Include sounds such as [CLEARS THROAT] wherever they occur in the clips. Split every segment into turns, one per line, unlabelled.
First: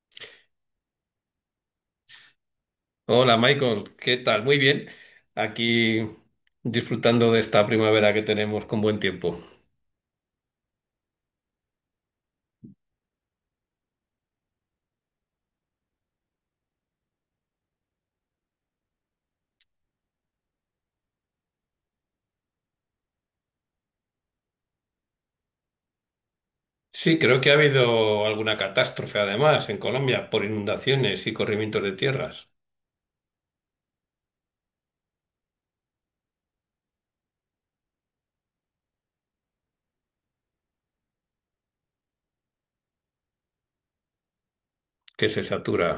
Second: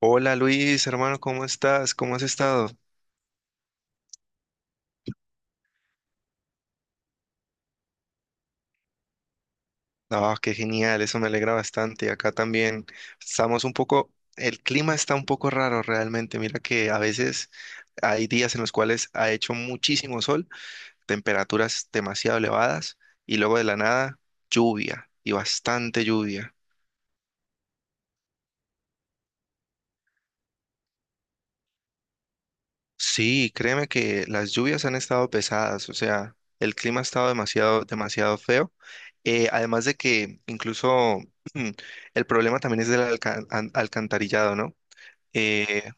Hola Luis, hermano, ¿cómo estás? ¿Cómo has estado?
Hola Michael, ¿qué tal? Muy bien. Aquí disfrutando de esta primavera que tenemos con buen tiempo.
Ah, qué genial, eso me alegra bastante. Acá también estamos un poco, el clima está un poco raro realmente. Mira que a veces hay días en los cuales ha hecho muchísimo sol, temperaturas demasiado elevadas y luego de la nada lluvia y bastante lluvia.
Sí, creo que ha habido alguna catástrofe además en Colombia por inundaciones y corrimientos de tierras
Sí, créeme que las lluvias han estado pesadas, o sea, el clima ha estado demasiado, demasiado feo. Además de que incluso [CLEARS THROAT] mm, el problema también es del alcantarillado, ¿no?
que se
Eh,
satura.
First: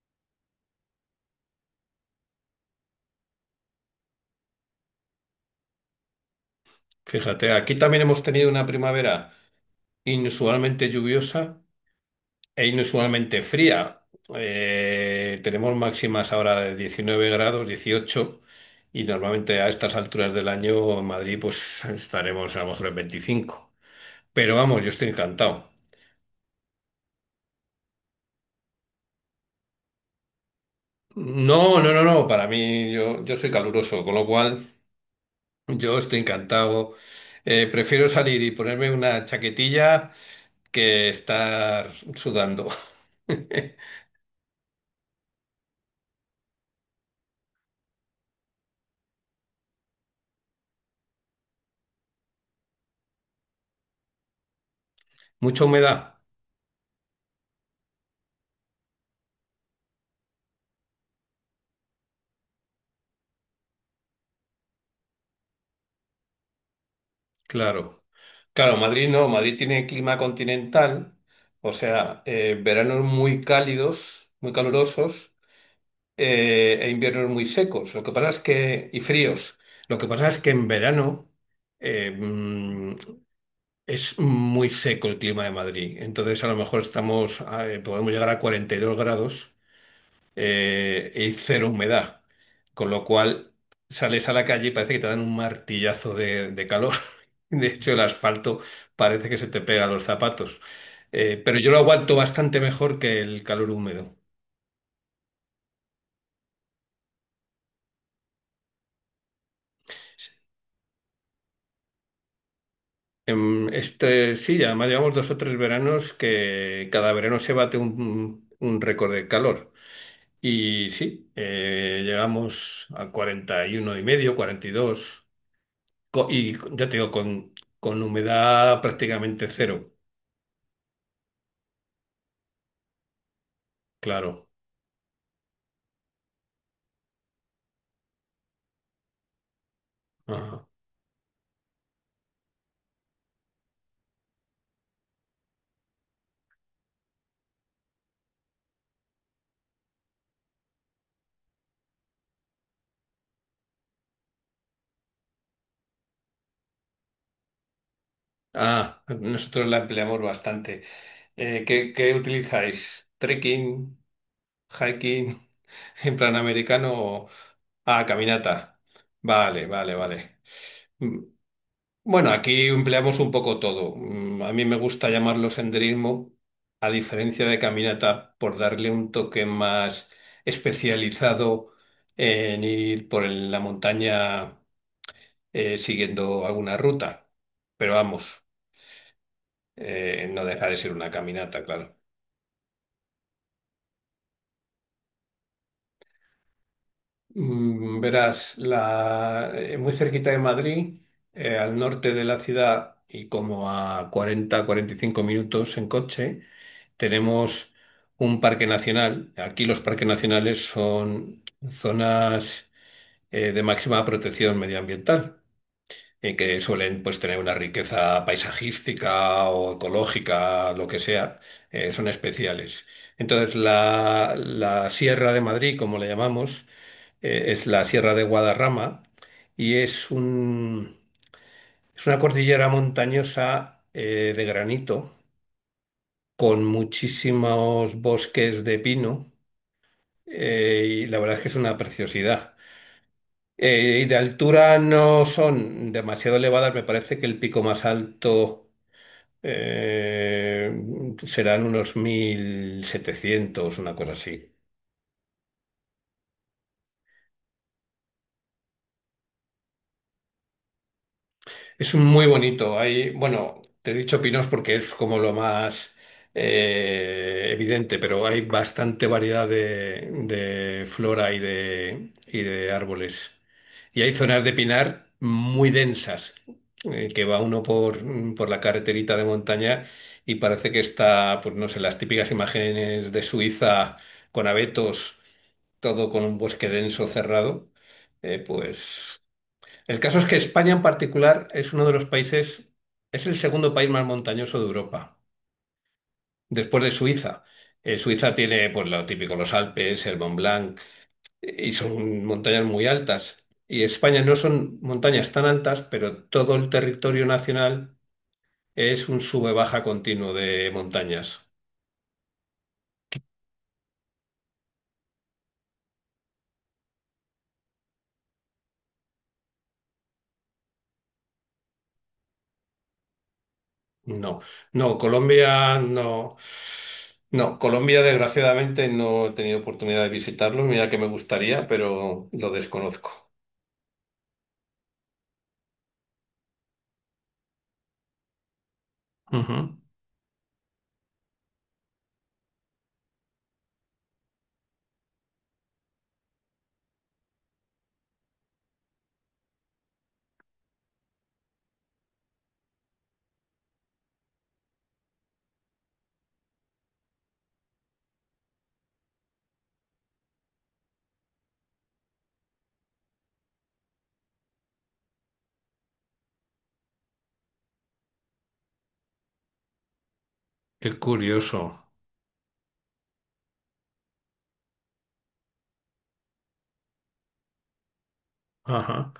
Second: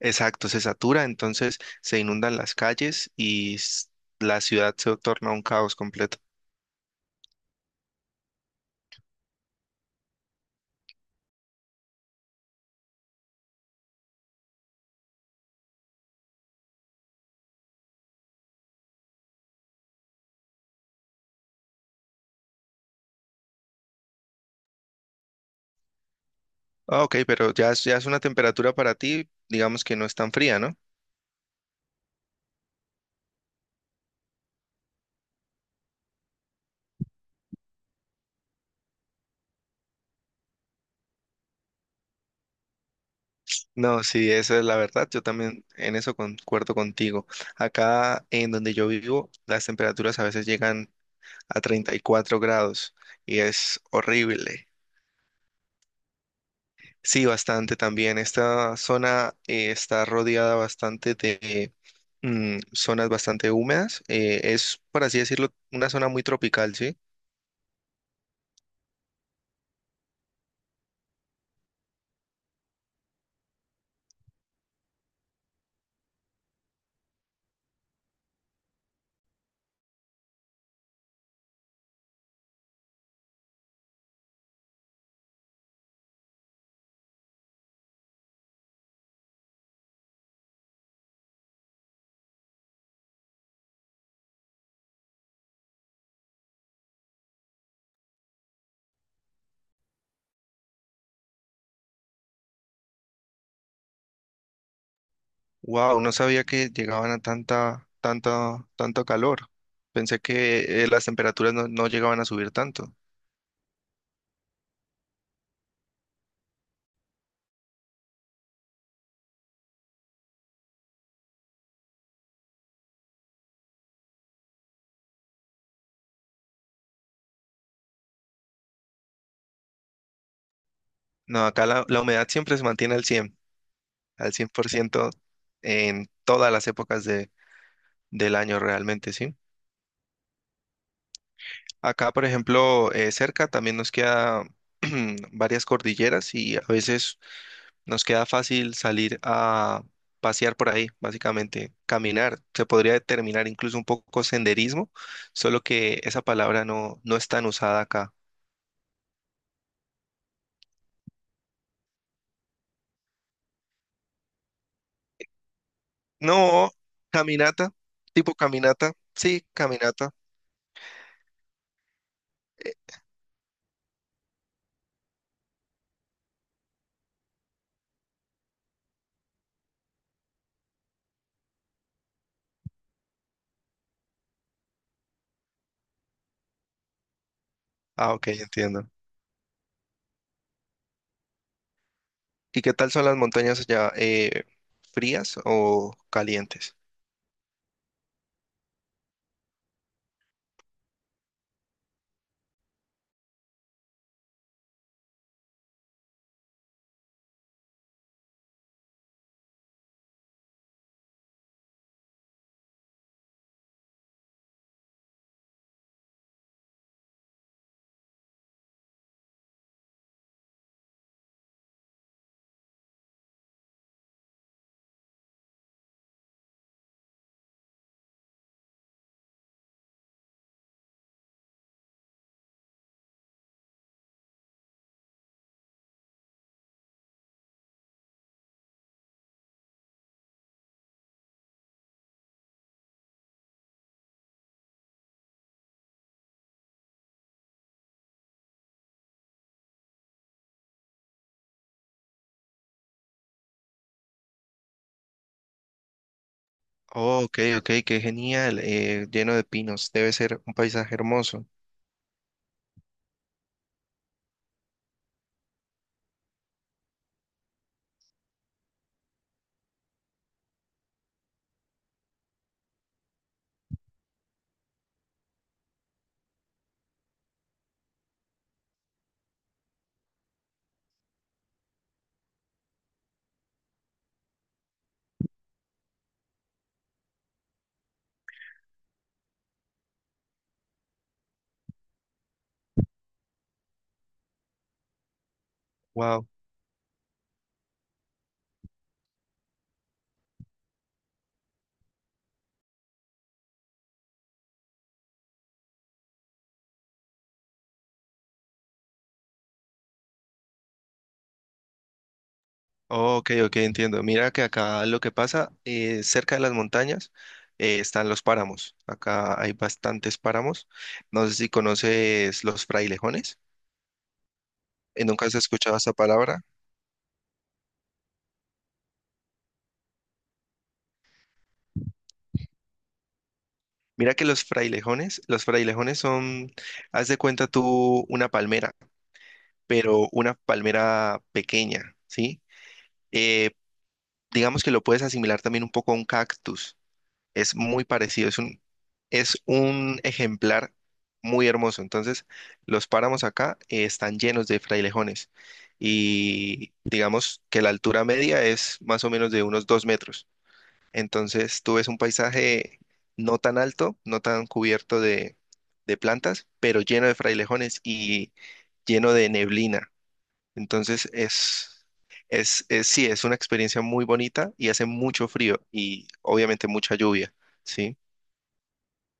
exacto, se satura, entonces se inundan las calles y la ciudad se torna un caos completo.
Fíjate, aquí también hemos tenido una primavera inusualmente lluviosa e inusualmente fría. Tenemos máximas ahora de 19 grados, 18. Y normalmente a estas alturas del año en Madrid pues estaremos a lo mejor en 25. Pero vamos, yo estoy encantado.
Ah, ok, pero ya es una temperatura para ti, digamos que no es tan fría, ¿no?
No, no, no, no, para mí yo soy caluroso, con lo cual yo estoy encantado. Prefiero salir y ponerme una chaquetilla que estar sudando. [LAUGHS]
No, sí, esa es la verdad. Yo también en eso concuerdo contigo. Acá en donde yo vivo, las temperaturas a veces llegan a 34 grados y es horrible.
Mucha humedad,
Sí, bastante también. Esta zona está rodeada bastante de zonas bastante húmedas. Es, por así decirlo, una zona muy tropical, ¿sí?
claro. Claro, Madrid no, Madrid tiene clima continental, o sea, veranos muy cálidos, muy calurosos, e inviernos muy secos. Lo que pasa es que, y fríos. Lo que pasa es que en verano. Eh, mm, Es muy seco el clima de Madrid, entonces a lo mejor estamos, podemos llegar a 42 grados y cero humedad, con lo cual sales a la calle y parece que te dan un martillazo de calor. [LAUGHS] De hecho, el asfalto parece que se te pega a los zapatos. Pero yo lo aguanto bastante mejor que el calor húmedo.
Wow, no sabía que llegaban a tanta, tanta, tanto calor. Pensé que las temperaturas no llegaban a subir tanto.
Este, sí, además llevamos 2 o 3 veranos que cada verano se bate un récord de calor. Y sí, llegamos a 41 y medio, 42, y ya te digo, con humedad prácticamente cero,
No, acá la humedad siempre se mantiene al 100, al
claro.
100% en todas las épocas del año realmente, ¿sí?
Ajá.
Acá, por ejemplo, cerca también nos queda [CLEARS THROAT] varias cordilleras y a veces nos queda fácil salir a pasear por ahí, básicamente, caminar. Se podría determinar incluso un poco senderismo, solo que esa palabra no es tan usada acá.
Ah, nosotros la empleamos bastante. ¿Qué utilizáis? ¿Trekking, hiking, [LAUGHS] en plan
No,
americano o
caminata, tipo
caminata?
caminata, sí,
Vale, vale,
caminata.
vale. Bueno, aquí
Eh,
empleamos un poco todo. A mí me gusta llamarlo senderismo, a diferencia de caminata, por darle un toque más especializado en ir por la montaña siguiendo alguna ruta. Pero
Ah, ok,
vamos,
entiendo.
no deja de ser una caminata, claro.
¿Y qué tal son las montañas allá? ¿Frías o calientes?
Verás, muy cerquita de Madrid, al norte de la ciudad y como a 40-45 minutos en coche, tenemos un parque nacional. Aquí los parques nacionales son zonas de máxima protección medioambiental, que suelen pues, tener una riqueza paisajística o ecológica, lo que sea, son especiales. Entonces, la Sierra de Madrid, como la llamamos, es la Sierra de Guadarrama y es una cordillera montañosa de granito con muchísimos bosques de pino y la verdad es que es una preciosidad. Y de altura no son demasiado elevadas, me parece que el pico más alto serán unos 1.700 una cosa así.
Oh, ok, ok, qué genial. Eh, lleno de pinos. Debe ser un paisaje hermoso.
Es un muy bonito. Hay, bueno, te he dicho pinos porque es como lo más evidente, pero hay bastante variedad de flora y y de árboles. Y hay zonas de pinar muy densas, que va uno por la carreterita de montaña y parece que está, pues no sé, las típicas imágenes de Suiza con abetos todo con un bosque denso cerrado, pues el caso es que España en particular es uno de los países, es el segundo país más montañoso de Europa,
Wow.
después de Suiza. Suiza tiene, pues, lo típico, los Alpes, el Mont Blanc, y son montañas muy altas. Y España no son montañas tan altas, pero todo el territorio nacional es un sube-baja continuo de montañas.
Oh, ok, ok, entiendo. Mira que acá lo que pasa, cerca de las montañas están los páramos. Acá hay bastantes páramos. No sé si conoces los frailejones.
No, no,
¿Nunca has escuchado
Colombia
esa
no.
palabra?
No, Colombia desgraciadamente no he tenido oportunidad de visitarlo, mira que me gustaría, pero lo desconozco.
Mira que los frailejones son, haz de cuenta tú una palmera.
Ujú.
Pero una palmera pequeña, ¿sí? Eh, digamos que lo puedes asimilar también un poco a un cactus. Es muy parecido, es un ejemplar muy hermoso. Entonces, los páramos acá están llenos de frailejones y digamos que la altura media es más o menos de unos 2 metros. Entonces, tú ves un paisaje no tan alto, no tan cubierto de plantas, pero lleno de frailejones y lleno de neblina.
Qué
Entonces
curioso.
es, sí, es una experiencia muy bonita y hace mucho frío y obviamente mucha lluvia, ¿sí?
Ajá.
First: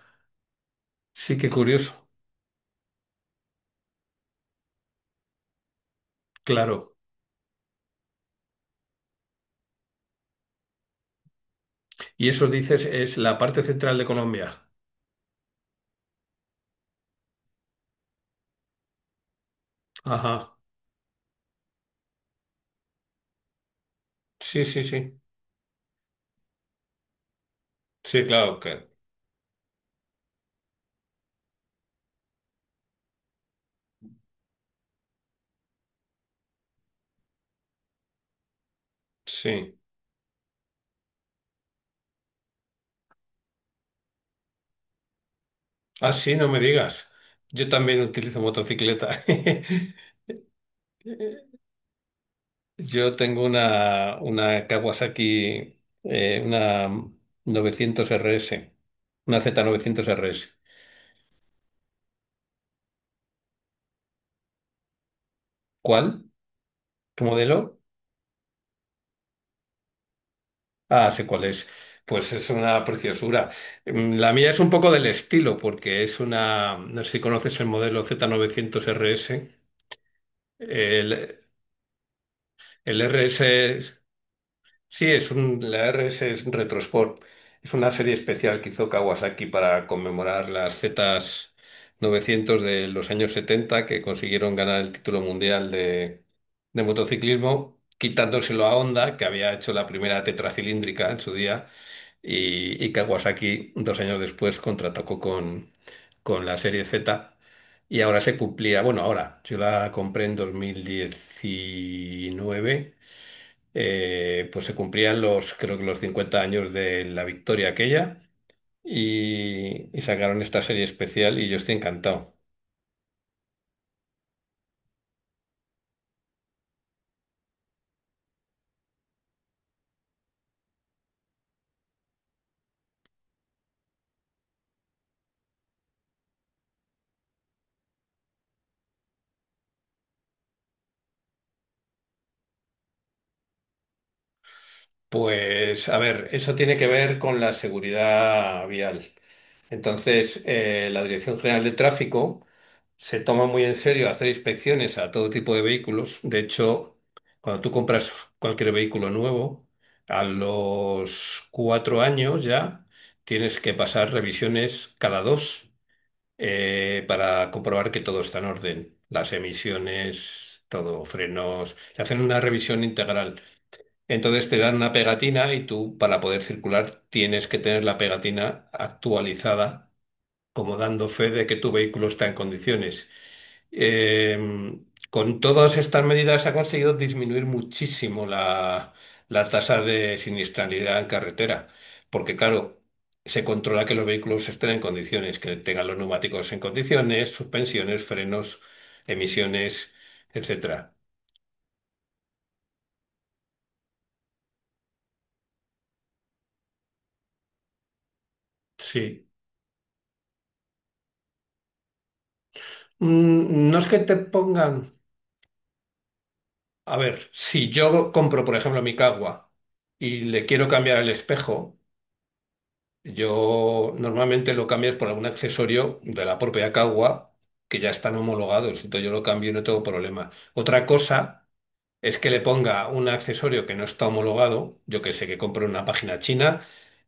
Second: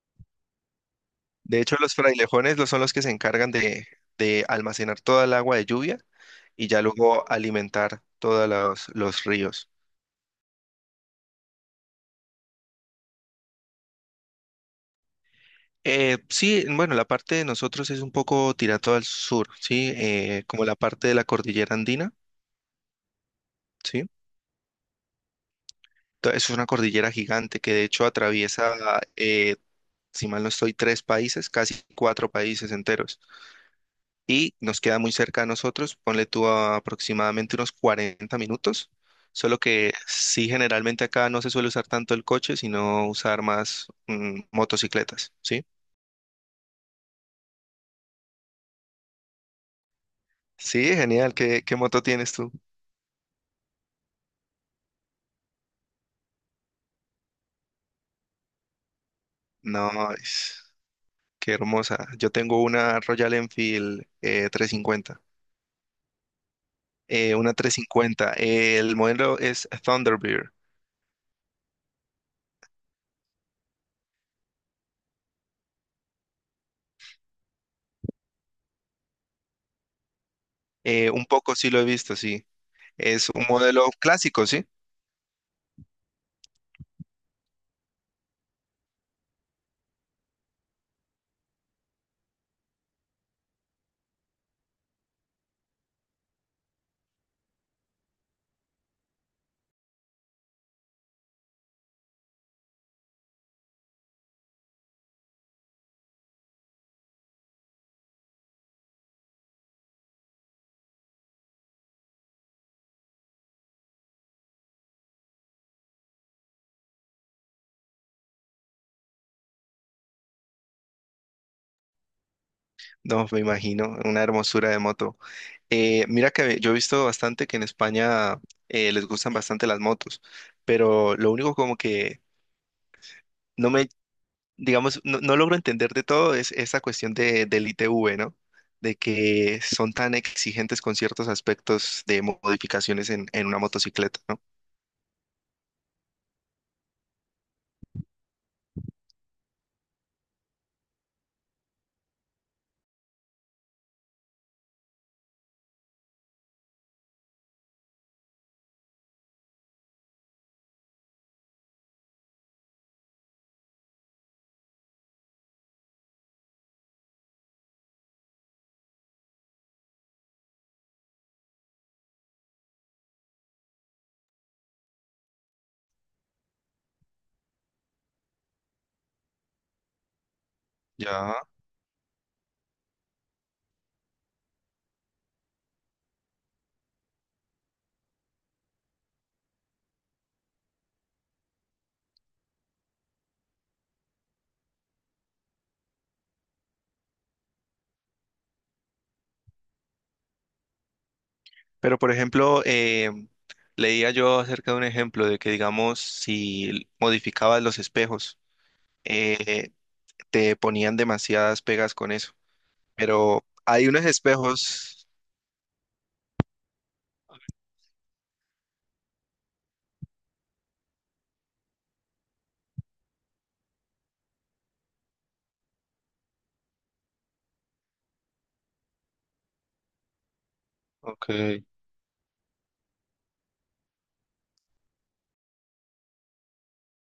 Sí, qué
De hecho,
curioso.
son los que se encargan de almacenar toda el agua de lluvia y ya
Claro.
luego alimentar todos los ríos.
Y eso dices es la parte central de Colombia.
Sí, bueno, la parte de nosotros es un poco tirado al sur, ¿sí?
Ajá.
Como la parte de la cordillera andina, ¿sí?
Sí, sí, sí.
Es una cordillera gigante que de hecho
Sí, claro
atraviesa,
que
eh, si mal no estoy, tres países, casi cuatro países enteros. Y nos queda muy cerca a nosotros, ponle tú a aproximadamente unos 40 minutos, solo
sí.
que sí generalmente acá no se suele usar tanto el coche, sino usar más motocicletas, ¿sí?
Ah, sí, no me digas. Yo también utilizo motocicleta. [LAUGHS]
Sí, genial, ¿qué, qué moto tienes tú?
Yo tengo una Kawasaki, una 900 RS, una Z900
No,
RS.
es- Qué hermosa. Yo tengo una Royal Enfield 350
¿Cuál? ¿Tu
una
modelo?
350, el modelo es Thunderbird,
Ah, sé cuál es. Pues es una preciosura. La mía es un poco del estilo, porque es una. No sé si conoces el modelo Z900 RS.
un
El,
poco sí lo he visto, sí,
el
es un
RS.
modelo
es-
clásico, ¿sí?
sí, la RS es un Retro Sport. Es una serie especial que hizo Kawasaki para conmemorar las Z900 de los años 70 que consiguieron ganar el título mundial de motociclismo, quitándoselo a Honda, que había hecho la primera tetracilíndrica en su día. Y Kawasaki 2 años después contrató con la serie Z y ahora se cumplía, bueno, ahora yo la compré en 2019, pues se cumplían creo que los 50 años de la victoria aquella y sacaron esta serie especial y yo estoy encantado.
No, me imagino, una hermosura de moto. Mira que yo he visto bastante que en España les gustan bastante las motos, pero lo único como que no me, digamos, no logro entender de todo es esa cuestión del ITV, ¿no? De que son tan exigentes con ciertos aspectos de modificaciones en una motocicleta, ¿no?
Pues a ver, eso tiene que ver con la seguridad vial. Entonces, la Dirección General de Tráfico se toma muy en serio hacer inspecciones a todo tipo de vehículos. De hecho, cuando tú compras cualquier vehículo nuevo, a los 4 años ya tienes que pasar revisiones cada dos para comprobar que todo está en orden. Las emisiones, todo, frenos. Te hacen una revisión integral. Entonces te dan una pegatina y tú, para poder circular, tienes que tener la pegatina actualizada como dando fe de
Ya.
que tu vehículo está en condiciones. Eh, con todas estas medidas se ha conseguido disminuir muchísimo la tasa de siniestralidad en carretera, porque claro, se controla que los vehículos estén en condiciones, que tengan los neumáticos en condiciones, suspensiones, frenos, emisiones, etcétera.
Pero, por ejemplo, leía yo acerca de un ejemplo de que, digamos, si modificabas los espejos,
Sí.
eh, te ponían demasiadas pegas con eso. Pero
No es
hay
que
unos
te pongan.
espejos.
A ver, si yo compro, por ejemplo, mi Cagua y le quiero cambiar el espejo, yo normalmente lo cambias por algún accesorio de la propia Cagua que ya están homologados, entonces yo lo cambio y no tengo problema. Otra
Ok.
cosa es que le ponga un accesorio que no está homologado, yo que sé, que compro en una página china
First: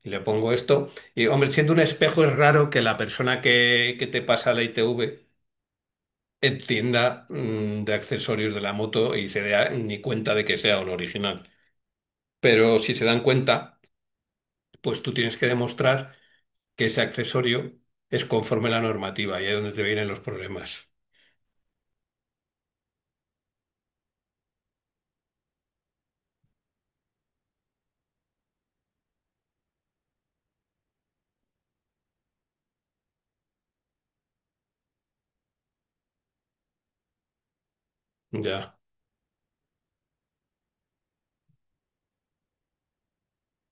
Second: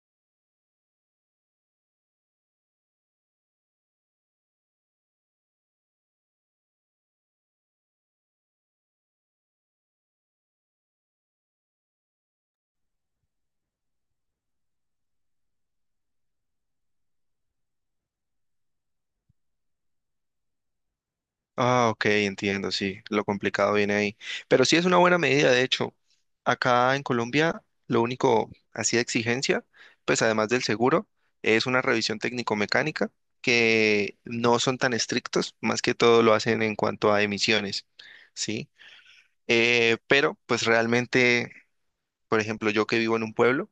y le pongo esto. Y hombre, siendo un espejo es raro que la persona que te pasa la ITV entienda de accesorios de la moto y se dé ni cuenta de que sea un original. Pero si se dan cuenta, pues tú tienes que demostrar que ese accesorio es conforme a la normativa y ahí es donde te vienen los problemas.
Ah, ok, entiendo, sí. Lo complicado viene ahí. Pero sí es una buena medida, de hecho. Acá en Colombia, lo único así de exigencia, pues además del seguro, es una revisión técnico-mecánica que no son tan estrictos, más que todo lo hacen en cuanto a emisiones, ¿sí?
Ya,
Pero pues realmente por ejemplo, yo que vivo en un pueblo,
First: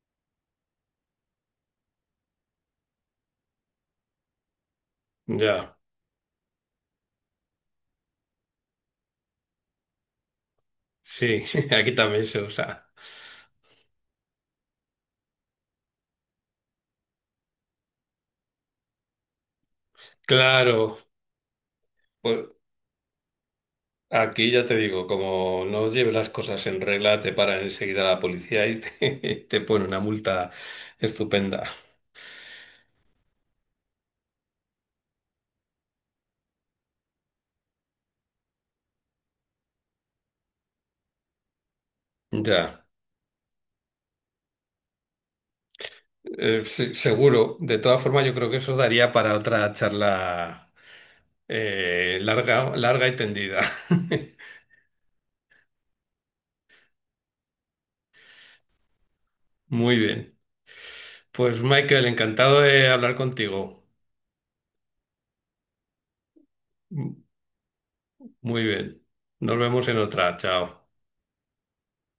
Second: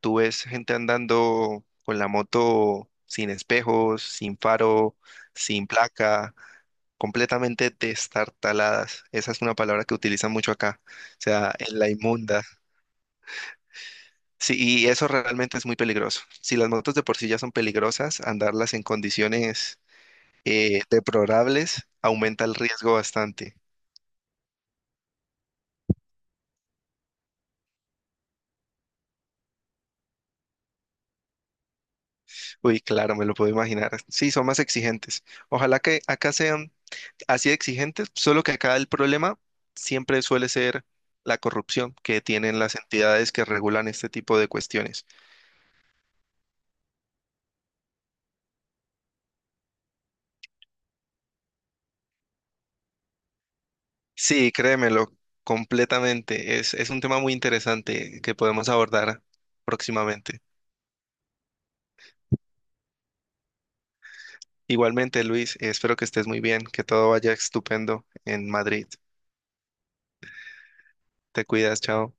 tú ves gente andando con la moto sin espejos, sin faro, sin
ya.
placa, completamente destartaladas. Esa es una palabra que utilizan mucho acá, o
Sí,
sea,
[LAUGHS]
en la
aquí también se
inmunda.
usa.
Sí, y eso realmente es muy peligroso. Si las motos de por sí ya son peligrosas, andarlas en condiciones
Claro,
deplorables aumenta
pues
el riesgo bastante.
aquí ya te digo, como no lleves las cosas en regla, te paran enseguida la policía y te, [LAUGHS] te pone una multa estupenda.
Uy, claro, me lo puedo imaginar. Sí, son más exigentes. Ojalá que acá sean así de exigentes, solo que acá el problema siempre suele ser la corrupción que tienen las
Ya,
entidades que regulan este tipo de cuestiones.
Sí, seguro. De todas formas, yo creo que eso daría para otra charla larga, larga y tendida. [LAUGHS]
Sí, créemelo, completamente. Es un tema muy interesante que podemos abordar
Muy bien.
próximamente.
Pues Michael, encantado de hablar contigo.
Igualmente, Luis, espero que estés muy bien, que todo vaya estupendo en
Muy
Madrid.
bien. Nos vemos en otra. Chao.
Te cuidas, chao.